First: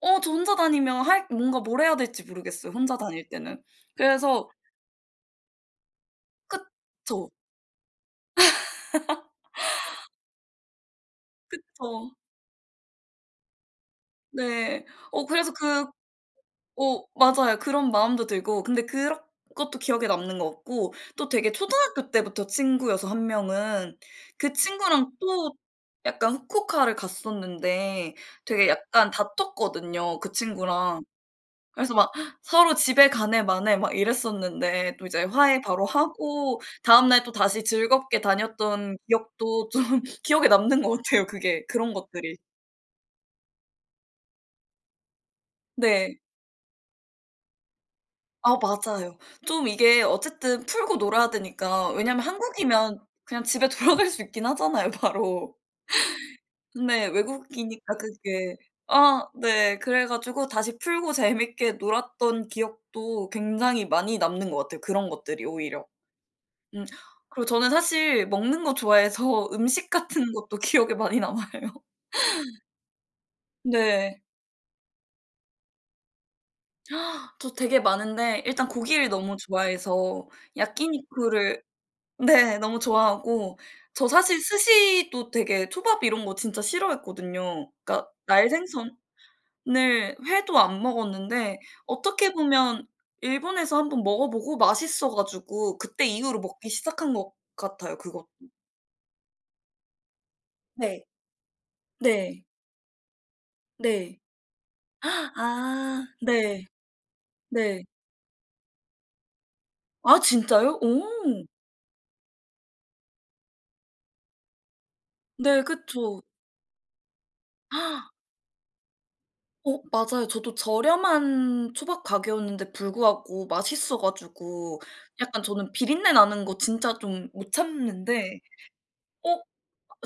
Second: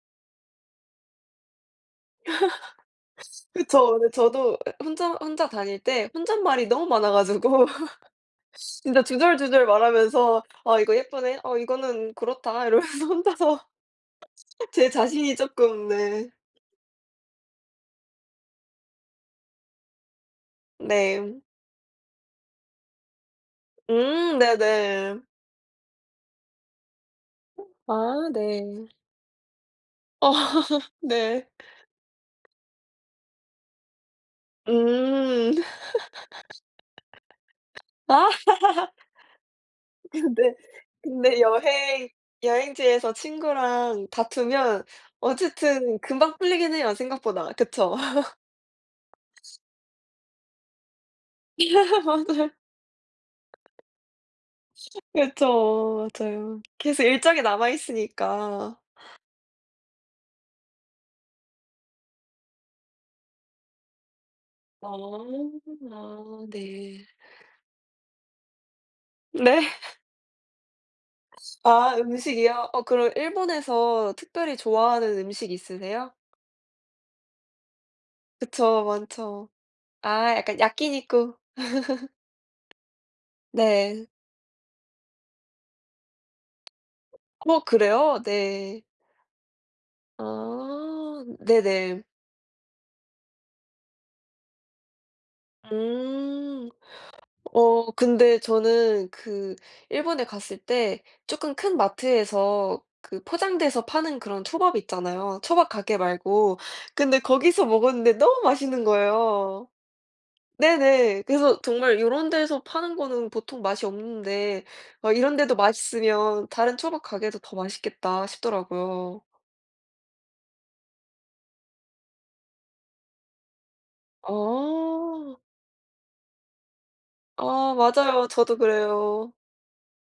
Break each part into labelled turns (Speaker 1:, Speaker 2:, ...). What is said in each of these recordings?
Speaker 1: 어 저 혼자 다니면 할 뭔가 뭘 해야 될지 모르겠어요 혼자 다닐 때는.
Speaker 2: 그쵸. 네
Speaker 1: 그래서
Speaker 2: 저도 에 혼자 혼자 다닐 때 혼잣말이 너무 많아
Speaker 1: 그쵸.
Speaker 2: 가지고 진짜 주절주절 말하면서 "아 이거 예쁘네. 어
Speaker 1: 그쵸.
Speaker 2: 이거는 그렇다." 이러면서 혼자서 아
Speaker 1: 네.
Speaker 2: 제
Speaker 1: 어
Speaker 2: 자신이
Speaker 1: 그래서 그
Speaker 2: 쪼끔 네.
Speaker 1: 어 맞아요. 그런 마음도 들고 근데 그런 것도 기억에 남는 것 같고 또
Speaker 2: 네.
Speaker 1: 되게 초등학교 때부터 친구여서 1 명은
Speaker 2: 음
Speaker 1: 그 친구랑
Speaker 2: 네네.
Speaker 1: 또 약간 후쿠오카를 갔었는데
Speaker 2: 아
Speaker 1: 되게
Speaker 2: 네.
Speaker 1: 약간 다퉜거든요
Speaker 2: 어
Speaker 1: 그 친구랑.
Speaker 2: 네.
Speaker 1: 그래서 막 서로 집에 가네 마네 막 이랬었는데 또 이제
Speaker 2: 음.
Speaker 1: 화해 바로 하고 다음날 또다시 즐겁게
Speaker 2: 아.
Speaker 1: 다녔던 기억도 좀 기억에
Speaker 2: 근데
Speaker 1: 남는 것 같아요
Speaker 2: 근데
Speaker 1: 그게 그런
Speaker 2: 여행
Speaker 1: 것들이.
Speaker 2: 여행지에서 친구랑 다투면 어쨌든
Speaker 1: 네.
Speaker 2: 금방 풀리긴 해요 생각보다, 그쵸?
Speaker 1: 아 맞아요. 좀 이게 어쨌든 풀고 놀아야 되니까 왜냐면
Speaker 2: 맞아요.
Speaker 1: 한국이면 그냥 집에 돌아갈 수 있긴 하잖아요 바로.
Speaker 2: 그쵸. 맞아요. 계속
Speaker 1: 근데
Speaker 2: 일정이
Speaker 1: 외국이니까 그게
Speaker 2: 남아있으니까.
Speaker 1: 아 네 그래 가지고 다시 풀고 재밌게 놀았던 기억도 굉장히 많이 남는 것 같아요
Speaker 2: 아.
Speaker 1: 그런 것들이 오히려.
Speaker 2: 아
Speaker 1: 음
Speaker 2: 네.
Speaker 1: 그리고 저는 사실 먹는 거 좋아해서
Speaker 2: 네.
Speaker 1: 음식 같은 것도 기억에 많이 남아요.
Speaker 2: 아 음식이요? 어 그럼 일본에서
Speaker 1: 네.
Speaker 2: 특별히 좋아하는 음식이 있으세요?
Speaker 1: 저 되게 많은데 일단
Speaker 2: 그쵸.
Speaker 1: 고기를 너무
Speaker 2: 많죠.
Speaker 1: 좋아해서
Speaker 2: 아 약간 야끼니꾸.
Speaker 1: 야끼니쿠를 네 너무 좋아하고
Speaker 2: 네.
Speaker 1: 저 사실 스시도 되게 초밥 이런 거 진짜
Speaker 2: 어
Speaker 1: 싫어했거든요. 그러니까
Speaker 2: 그래요? 네.
Speaker 1: 날생선을 회도 안
Speaker 2: 아
Speaker 1: 먹었는데
Speaker 2: 네네.
Speaker 1: 어떻게 보면 일본에서 1 번 먹어 보고 맛있어 가지고 그때 이후로 먹기
Speaker 2: 음.
Speaker 1: 시작한 것
Speaker 2: 어
Speaker 1: 같아요 그것도.
Speaker 2: 근데 저는 그 일본에 갔을 때
Speaker 1: 네.
Speaker 2: 쪼끔 큰
Speaker 1: 네.
Speaker 2: 마트에서 그 포장돼서 파는
Speaker 1: 네.
Speaker 2: 그런 초밥 있잖아요 초밥 가게
Speaker 1: 아
Speaker 2: 말고.
Speaker 1: 네.
Speaker 2: 근데 거기서
Speaker 1: 네.
Speaker 2: 먹었는데 너무 맛있는 거예요.
Speaker 1: 아 진짜요? 오.
Speaker 2: 네네. 그래서 정말 '요런 데서 파는 거는 보통 맛이 없는데 막 이런 데도
Speaker 1: 네. 그쵸.
Speaker 2: 맛있으면 다른 초밥 가게도 더 맛있겠다.' 싶더라고요.
Speaker 1: 어 맞아요. 저도 저렴한 초밥 가게였는데 불구하고 맛있어 가지고
Speaker 2: 어.
Speaker 1: 약간 저는 비린내 나는 거 진짜 좀 못
Speaker 2: 어 맞아요.
Speaker 1: 참는데
Speaker 2: 저도 그래요.
Speaker 1: 어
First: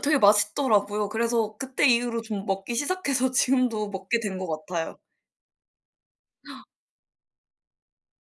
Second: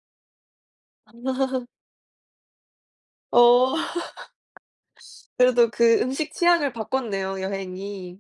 Speaker 1: 되게 맛있더라고요. 그래서 그때 이후로 좀 먹기 시작해서
Speaker 2: 어.
Speaker 1: 지금도 먹게 된 것 같아요.
Speaker 2: 그래도 그 음식 취향을 바꿨네요 여행이.